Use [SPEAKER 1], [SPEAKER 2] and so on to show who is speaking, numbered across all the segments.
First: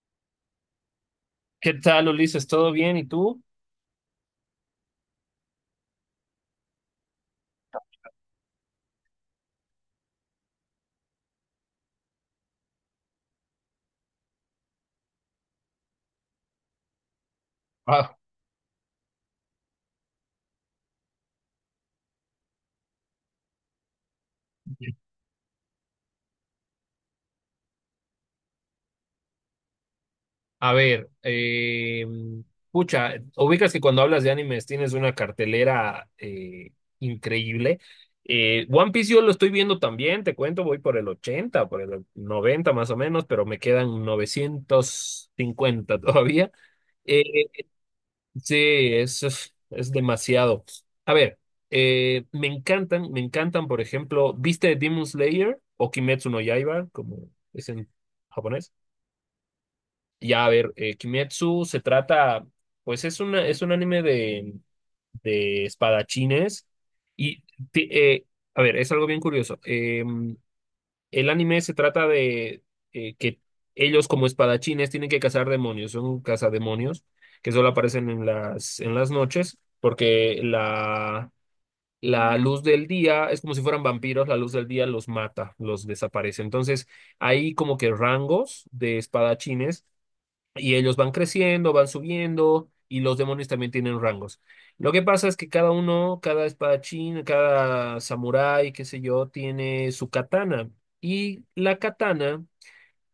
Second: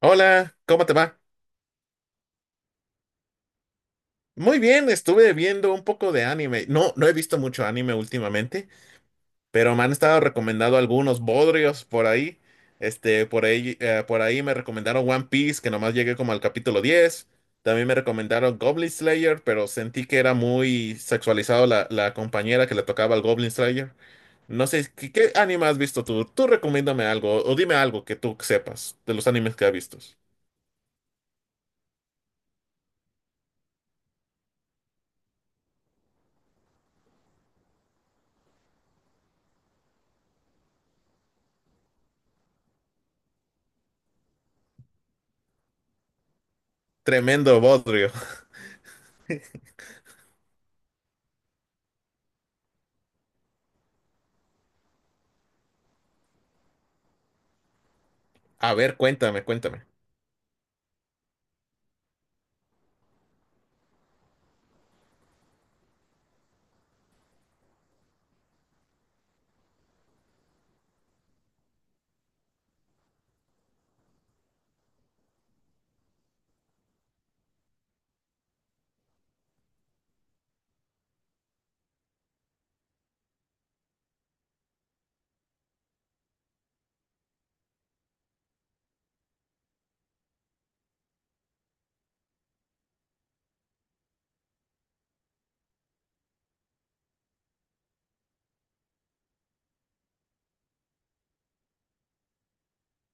[SPEAKER 1] Hola, ¿cómo te va?
[SPEAKER 2] ¿Qué tal, Ulises? ¿Todo bien? ¿Y tú?
[SPEAKER 1] Muy bien, estuve viendo un poco de anime. No, no he visto mucho anime últimamente, pero me han estado recomendando algunos bodrios por ahí. Este, por ahí me recomendaron One Piece, que nomás llegué como al capítulo 10. También me
[SPEAKER 2] Ah,
[SPEAKER 1] recomendaron Goblin Slayer, pero sentí que era muy sexualizado la compañera que le tocaba al Goblin Slayer. No sé, ¿qué anime has visto tú? Tú recomiéndame algo, o dime algo que tú sepas de los animes que has visto.
[SPEAKER 2] a ver, pucha, ubicas que cuando hablas de animes tienes una cartelera increíble. One Piece yo lo estoy viendo también, te cuento, voy por el 80, por el 90 más o menos, pero me quedan 950 todavía. Eh,
[SPEAKER 1] Tremendo bodrio.
[SPEAKER 2] Sí, eso es demasiado. A ver, me encantan, por ejemplo, ¿viste Demon Slayer o Kimetsu no Yaiba, como es en japonés?
[SPEAKER 1] A ver, cuéntame, cuéntame.
[SPEAKER 2] Ya, a ver, Kimetsu se trata, pues es una, es un anime de espadachines y, ti- eh, a ver, es algo bien curioso. El anime se trata de que ellos como espadachines tienen que cazar demonios, son cazademonios que solo aparecen en las noches porque la luz del día es como si fueran vampiros, la luz del día los mata, los desaparece. Entonces hay como que rangos de espadachines y ellos van creciendo, van subiendo, y los demonios también tienen rangos. Lo que pasa es que cada uno, cada espadachín, cada samurái, qué sé yo, tiene su katana. Y la katana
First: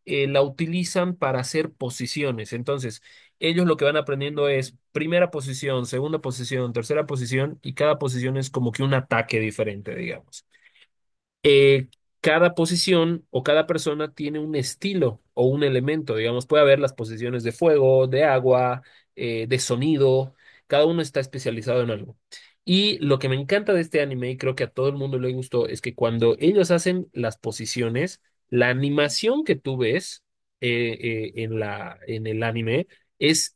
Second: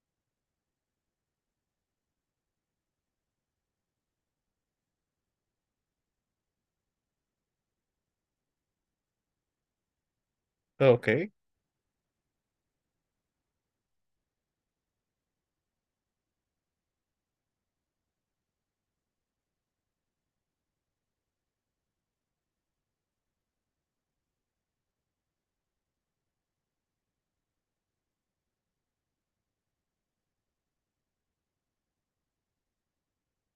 [SPEAKER 2] la utilizan para hacer posiciones. Entonces, ellos lo que van aprendiendo es primera posición, segunda posición, tercera posición, y cada posición es como que un ataque diferente, digamos
[SPEAKER 1] Ok,
[SPEAKER 2] eh, cada posición o cada persona tiene un estilo o un elemento, digamos, puede haber las posiciones de fuego, de agua, de sonido, cada uno está especializado en algo. Y lo que me encanta de este anime, y creo que a todo el mundo le gustó, es que cuando ellos hacen las posiciones, la animación que tú ves en la, en el anime es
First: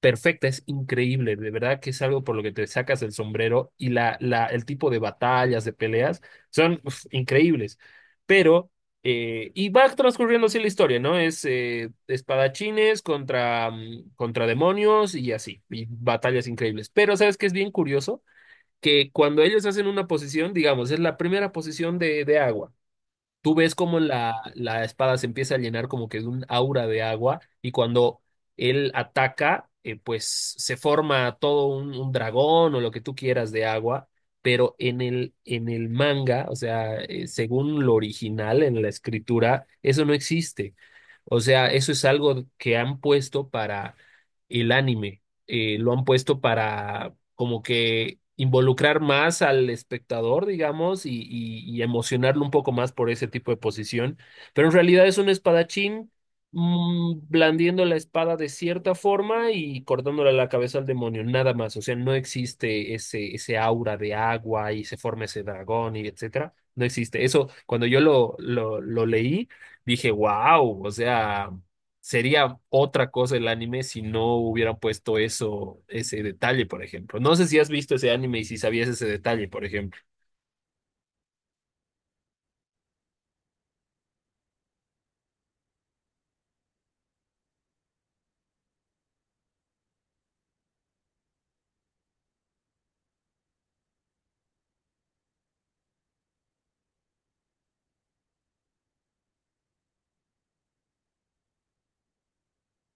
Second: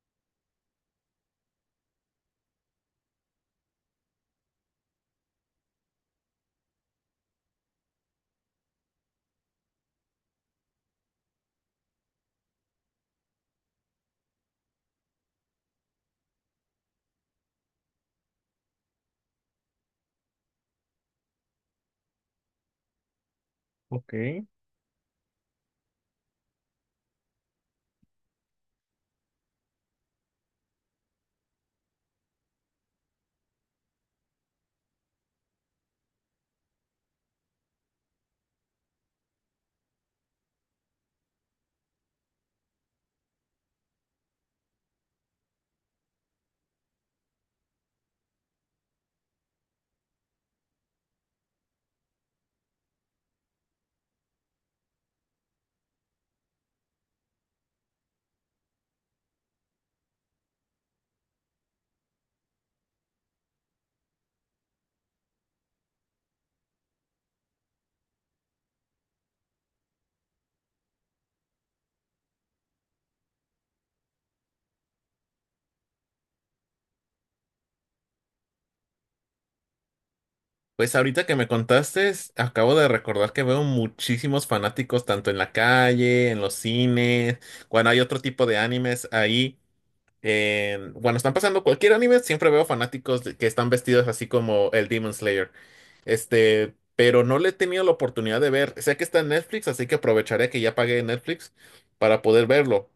[SPEAKER 2] perfecta, es increíble, de verdad que es algo por lo que te sacas el sombrero y la, el tipo de batallas, de peleas, son uf, increíbles. Pero, y va transcurriendo así la historia, ¿no? Es espadachines contra, contra demonios y así, y batallas increíbles. Pero, ¿sabes qué es bien curioso? Que cuando ellos hacen una posición, digamos, es la primera posición de agua. Tú ves cómo la,
[SPEAKER 1] ok.
[SPEAKER 2] la espada se empieza a llenar como que de un aura de agua y cuando él ataca, pues se forma todo un dragón o lo que tú quieras de agua, pero en el manga, o sea, según lo original en la escritura, eso no existe. O sea, eso es algo que han puesto para el anime, lo han puesto para como que involucrar más al espectador, digamos, y, y emocionarlo un poco más por ese tipo de posición. Pero en realidad es un espadachín blandiendo la espada de cierta forma y cortándole la cabeza al demonio, nada más. O sea, no existe ese, ese aura de agua y se forma ese dragón y etcétera. No existe. Eso, cuando yo lo leí, dije, wow, o sea sería otra cosa el anime si no hubieran puesto eso, ese detalle, por ejemplo. No sé si has visto ese anime y si sabías ese detalle, por ejemplo.
[SPEAKER 1] Pues ahorita que me contaste, acabo de recordar que veo muchísimos fanáticos tanto en la calle, en los cines, cuando hay otro tipo de animes ahí. Cuando están pasando cualquier anime, siempre veo fanáticos que están vestidos así como el Demon Slayer. Este, pero no le he tenido la oportunidad de ver. Sé que está en Netflix, así que aprovecharé que ya pagué Netflix para poder verlo.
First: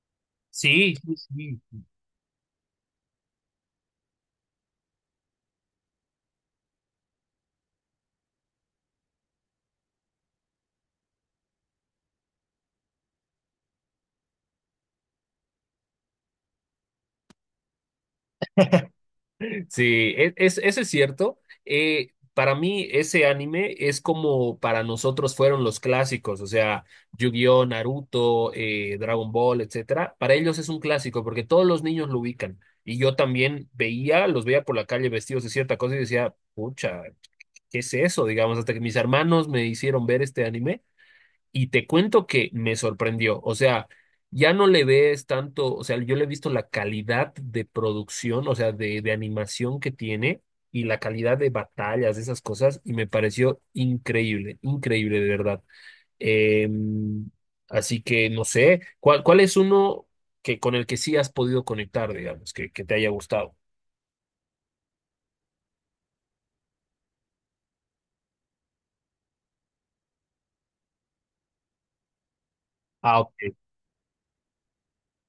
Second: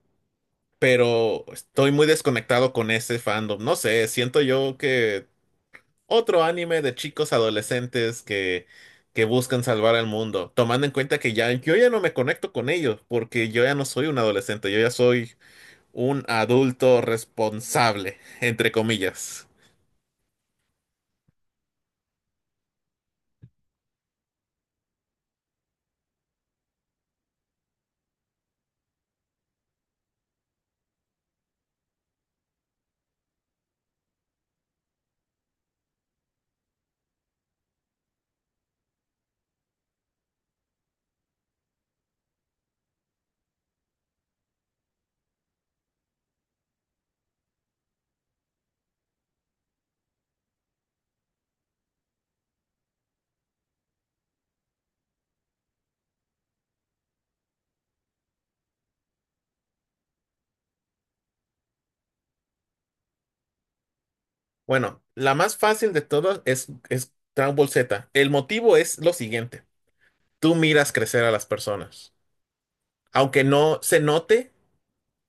[SPEAKER 2] Sí, sí,
[SPEAKER 1] Pero
[SPEAKER 2] sí.
[SPEAKER 1] estoy muy desconectado con ese fandom. No sé, siento yo que otro anime de chicos adolescentes que buscan salvar al mundo, tomando en cuenta que ya yo ya no me conecto con ellos, porque yo ya no soy un adolescente, yo ya soy un adulto responsable, entre comillas.
[SPEAKER 2] Sí, es, eso es cierto. Para mí, ese anime es como para nosotros fueron los clásicos, o sea, Yu-Gi-Oh, Naruto, Dragon Ball, etcétera. Para ellos es un clásico porque todos los niños lo ubican. Y yo también veía, los veía por la calle vestidos de cierta cosa y decía, pucha, ¿qué es eso? Digamos, hasta que mis hermanos me hicieron ver este anime y te cuento que me sorprendió. O sea, ya no le ves tanto, o sea, yo le he visto la calidad de producción, o sea, de animación que tiene y la calidad de batallas, de esas cosas, y me pareció increíble, increíble de verdad. Eh, Así que no sé, ¿cuál, cuál es uno que con el que sí has podido conectar, digamos, que te haya gustado?
[SPEAKER 1] Bueno, la más fácil de todas es Dragon Ball Z. El motivo es lo siguiente. Tú miras crecer a las personas.
[SPEAKER 2] Ah,
[SPEAKER 1] Aunque
[SPEAKER 2] ok.
[SPEAKER 1] no se note,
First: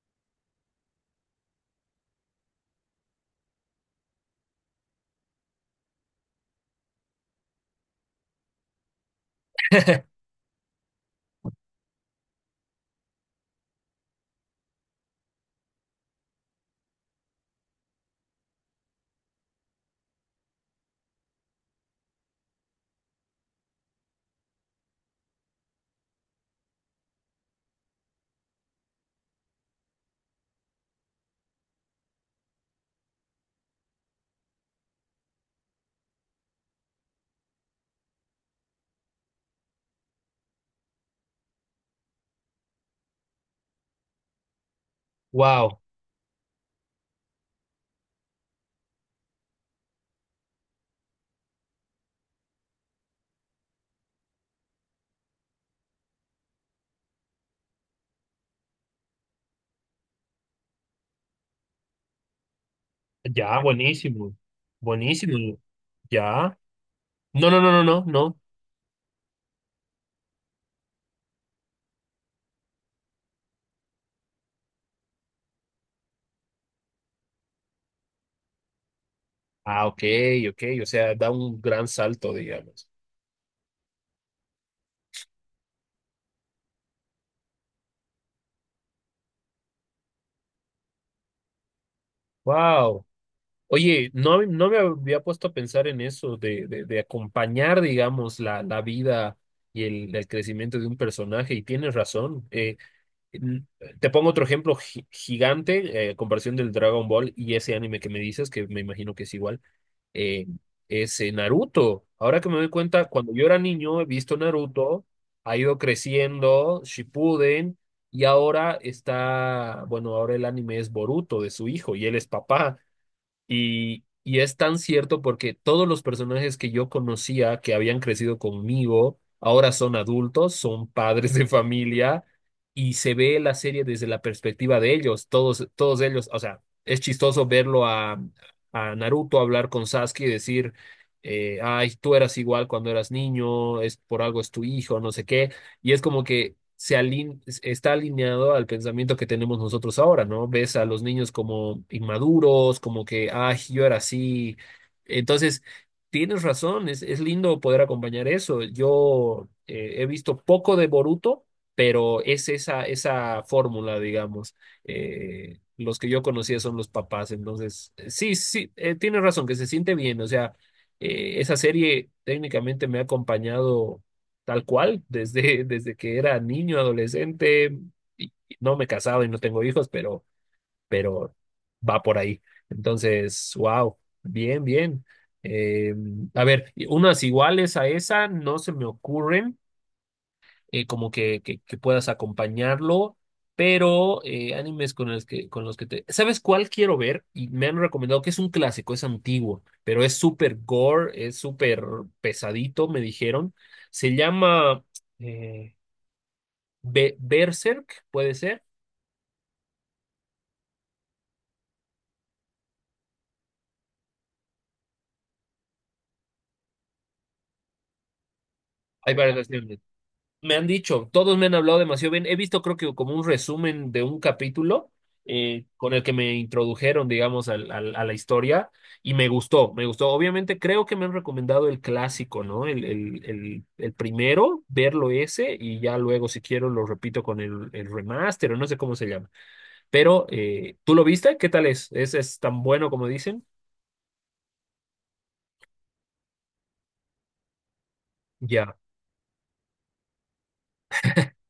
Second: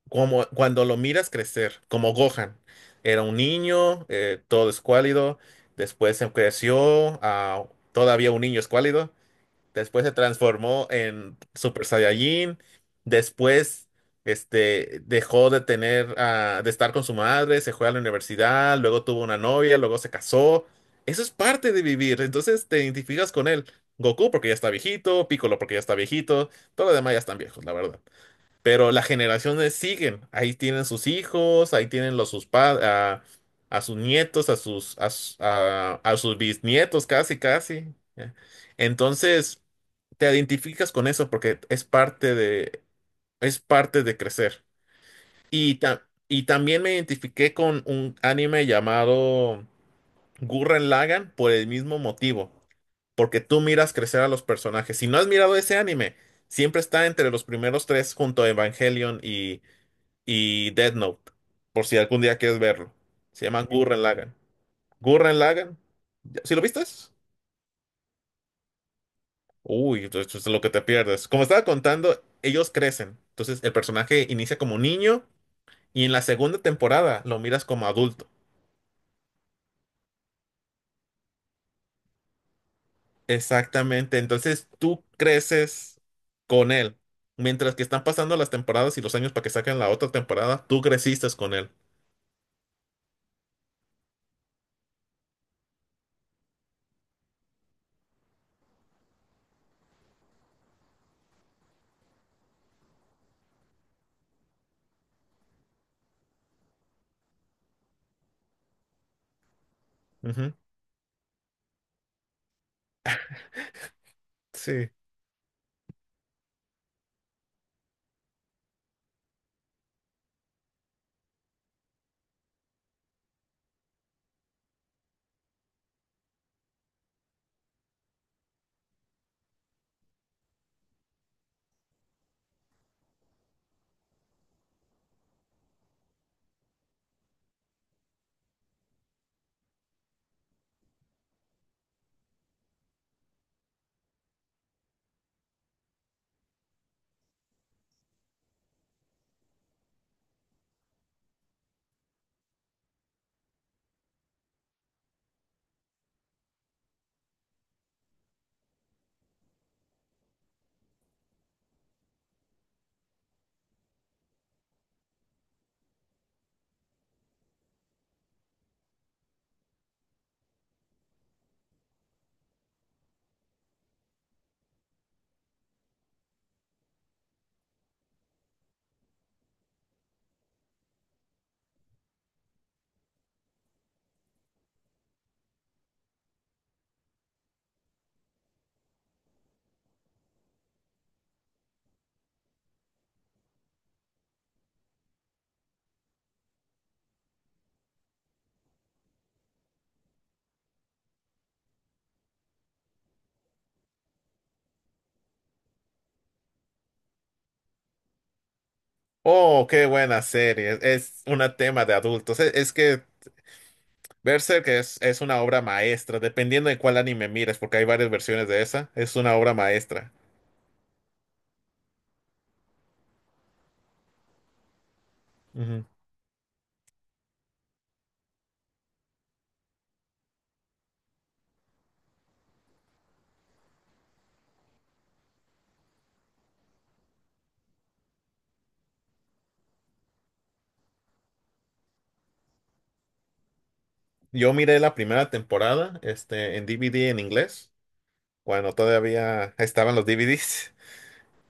[SPEAKER 1] como cuando lo miras crecer, como Gohan. Era un niño, todo escuálido, después se creció a todavía un niño escuálido, después se transformó en Super Saiyajin, después este, dejó de tener, de estar con su madre, se fue a la universidad, luego tuvo una novia, luego se casó. Eso es parte de vivir, entonces te identificas con él. Goku porque ya está viejito, Piccolo porque ya está viejito, todos los demás ya están viejos, la verdad. Pero las generaciones siguen, ahí tienen sus hijos, ahí tienen sus padres, a sus nietos, a sus bisnietos, casi, casi. ¿Ya? Entonces, te identificas con eso porque es parte de crecer. Y,
[SPEAKER 2] Wow.
[SPEAKER 1] y también me identifiqué con un anime llamado Gurren Lagann por el mismo motivo, porque tú miras crecer a los personajes. Si no has mirado ese anime, siempre está entre los primeros tres junto a Evangelion y Death Note, por si algún día quieres verlo. Se
[SPEAKER 2] Ya,
[SPEAKER 1] llaman Gurren Lagann.
[SPEAKER 2] buenísimo.
[SPEAKER 1] Gurren
[SPEAKER 2] Buenísimo.
[SPEAKER 1] Lagann, ¿sí
[SPEAKER 2] Ya.
[SPEAKER 1] lo viste?
[SPEAKER 2] No, no, no, no, no, no.
[SPEAKER 1] Uy, esto es lo que te pierdes. Como estaba contando, ellos crecen. Entonces el personaje inicia como niño y en la segunda temporada lo miras como adulto.
[SPEAKER 2] Ah, ok, ok. O sea, da un gran salto, digamos.
[SPEAKER 1] Exactamente, entonces tú creces con él. Mientras que están pasando las temporadas y los años para que saquen la otra temporada, tú creciste con él.
[SPEAKER 2] Wow. Oye, no, no me había puesto a pensar en eso, de acompañar, digamos, la vida y el crecimiento de un personaje. Y tienes razón. N- Te pongo otro ejemplo gigante, comparación del Dragon Ball y ese anime que me dices, que me imagino que es igual. eh,
[SPEAKER 1] Ujú,
[SPEAKER 2] Ese Naruto. Ahora que me doy cuenta, cuando yo era niño he visto
[SPEAKER 1] sí.
[SPEAKER 2] Naruto, ha ido creciendo, Shippuden, y ahora está, bueno, ahora el anime es Boruto de su hijo y él es papá. Y es tan cierto porque todos los personajes que yo conocía, que habían crecido conmigo, ahora son adultos, son padres de familia y se ve la serie desde la perspectiva de ellos, todos, todos ellos, o sea, es chistoso verlo a Naruto hablar con Sasuke y decir, ay, tú eras igual cuando eras niño, es por algo es tu hijo, no sé qué y es como que se está alineado al pensamiento que tenemos nosotros ahora, ¿no? Ves a los niños como inmaduros, como que, ay, yo era así. Entonces, tienes razón, es lindo poder acompañar eso. Yo he visto poco de Boruto, pero es esa, esa fórmula, digamos. Los que yo conocía son los papás, entonces, sí, sí, tienes razón, que se siente bien, o sea esa serie técnicamente me ha acompañado tal cual, desde, desde que era niño, adolescente, y no me he casado y no tengo hijos, pero va por ahí. Entonces, wow, bien, bien. Eh, a ver, y unas iguales a esa no se me ocurren como que puedas acompañarlo, pero animes con los que te... ¿Sabes cuál quiero ver? Y me han recomendado que es un clásico, es antiguo, pero es súper gore, es súper pesadito, me dijeron. Se llama eh, Berserk, puede ser.
[SPEAKER 1] Oh, qué buena serie. Es un tema de adultos. Es que Berserk es una obra maestra, dependiendo de cuál anime mires, porque hay varias versiones de esa,
[SPEAKER 2] Hay
[SPEAKER 1] es
[SPEAKER 2] varias
[SPEAKER 1] una obra
[SPEAKER 2] versiones.
[SPEAKER 1] maestra.
[SPEAKER 2] Me han dicho, todos me han hablado demasiado bien. He visto, creo que como un resumen de un capítulo
[SPEAKER 1] Ujú.
[SPEAKER 2] con el que me introdujeron, digamos, a la historia y me gustó, me gustó. Obviamente creo que me han recomendado el clásico, ¿no? El primero, verlo ese y ya luego, si quiero, lo repito con el remaster o no sé cómo se llama. Pero, ¿tú lo viste? ¿Qué tal es? Es tan bueno como dicen?
[SPEAKER 1] Yo miré la primera temporada, este, en DVD en inglés, cuando
[SPEAKER 2] Ya.
[SPEAKER 1] todavía estaban los DVDs.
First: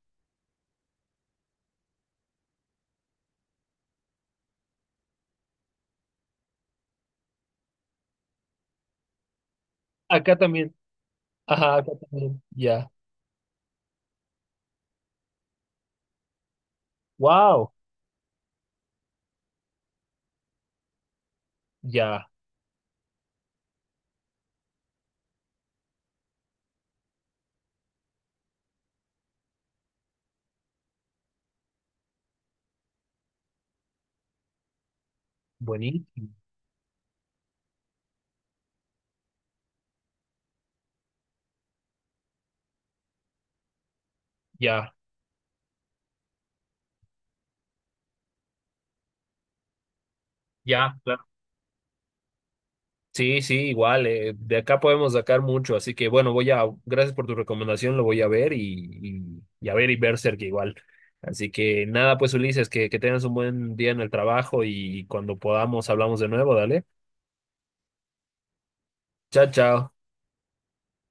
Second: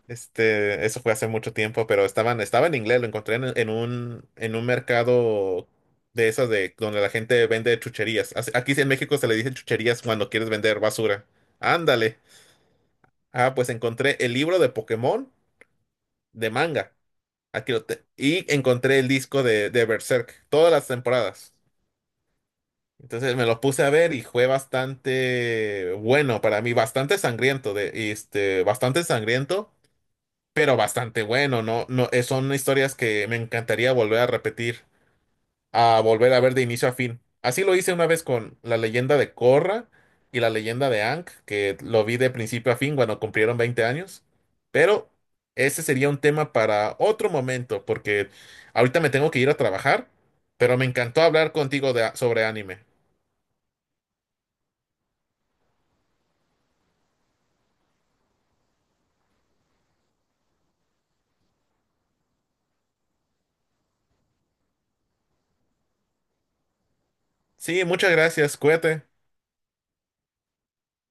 [SPEAKER 1] Este, eso fue hace mucho tiempo, pero estaban, estaba en inglés, lo encontré en un mercado de esas de donde la gente vende chucherías. Aquí en México se le dicen chucherías cuando
[SPEAKER 2] Acá
[SPEAKER 1] quieres
[SPEAKER 2] también.
[SPEAKER 1] vender basura.
[SPEAKER 2] Ajá, acá
[SPEAKER 1] Ándale.
[SPEAKER 2] también. Ya.
[SPEAKER 1] Ah, pues encontré el libro de Pokémon de manga.
[SPEAKER 2] Wow.
[SPEAKER 1] Y encontré el disco de Berserk, todas las temporadas.
[SPEAKER 2] Ya.
[SPEAKER 1] Entonces me lo puse a ver y fue bastante bueno para mí, bastante sangriento, bastante sangriento, pero bastante bueno, ¿no? No, son historias que me encantaría volver a repetir a
[SPEAKER 2] Buenísimo.
[SPEAKER 1] volver a ver de inicio a fin. Así lo hice una vez con la leyenda de Korra y la leyenda de Aang, que lo vi de principio a fin cuando cumplieron 20 años.
[SPEAKER 2] Ya.
[SPEAKER 1] Pero ese sería un tema para otro momento, porque ahorita me tengo que ir a trabajar, pero me
[SPEAKER 2] Ya.
[SPEAKER 1] encantó hablar contigo sobre anime.
[SPEAKER 2] Sí, sí, igual, de acá podemos sacar mucho, así que bueno, voy a, gracias por tu recomendación, lo voy a ver y a ver y Berserk igual. Así que nada, pues Ulises, que tengas un buen día en el trabajo y cuando podamos hablamos de nuevo, dale.
[SPEAKER 1] Sí, muchas gracias, cuídate.
[SPEAKER 2] Chao, chao.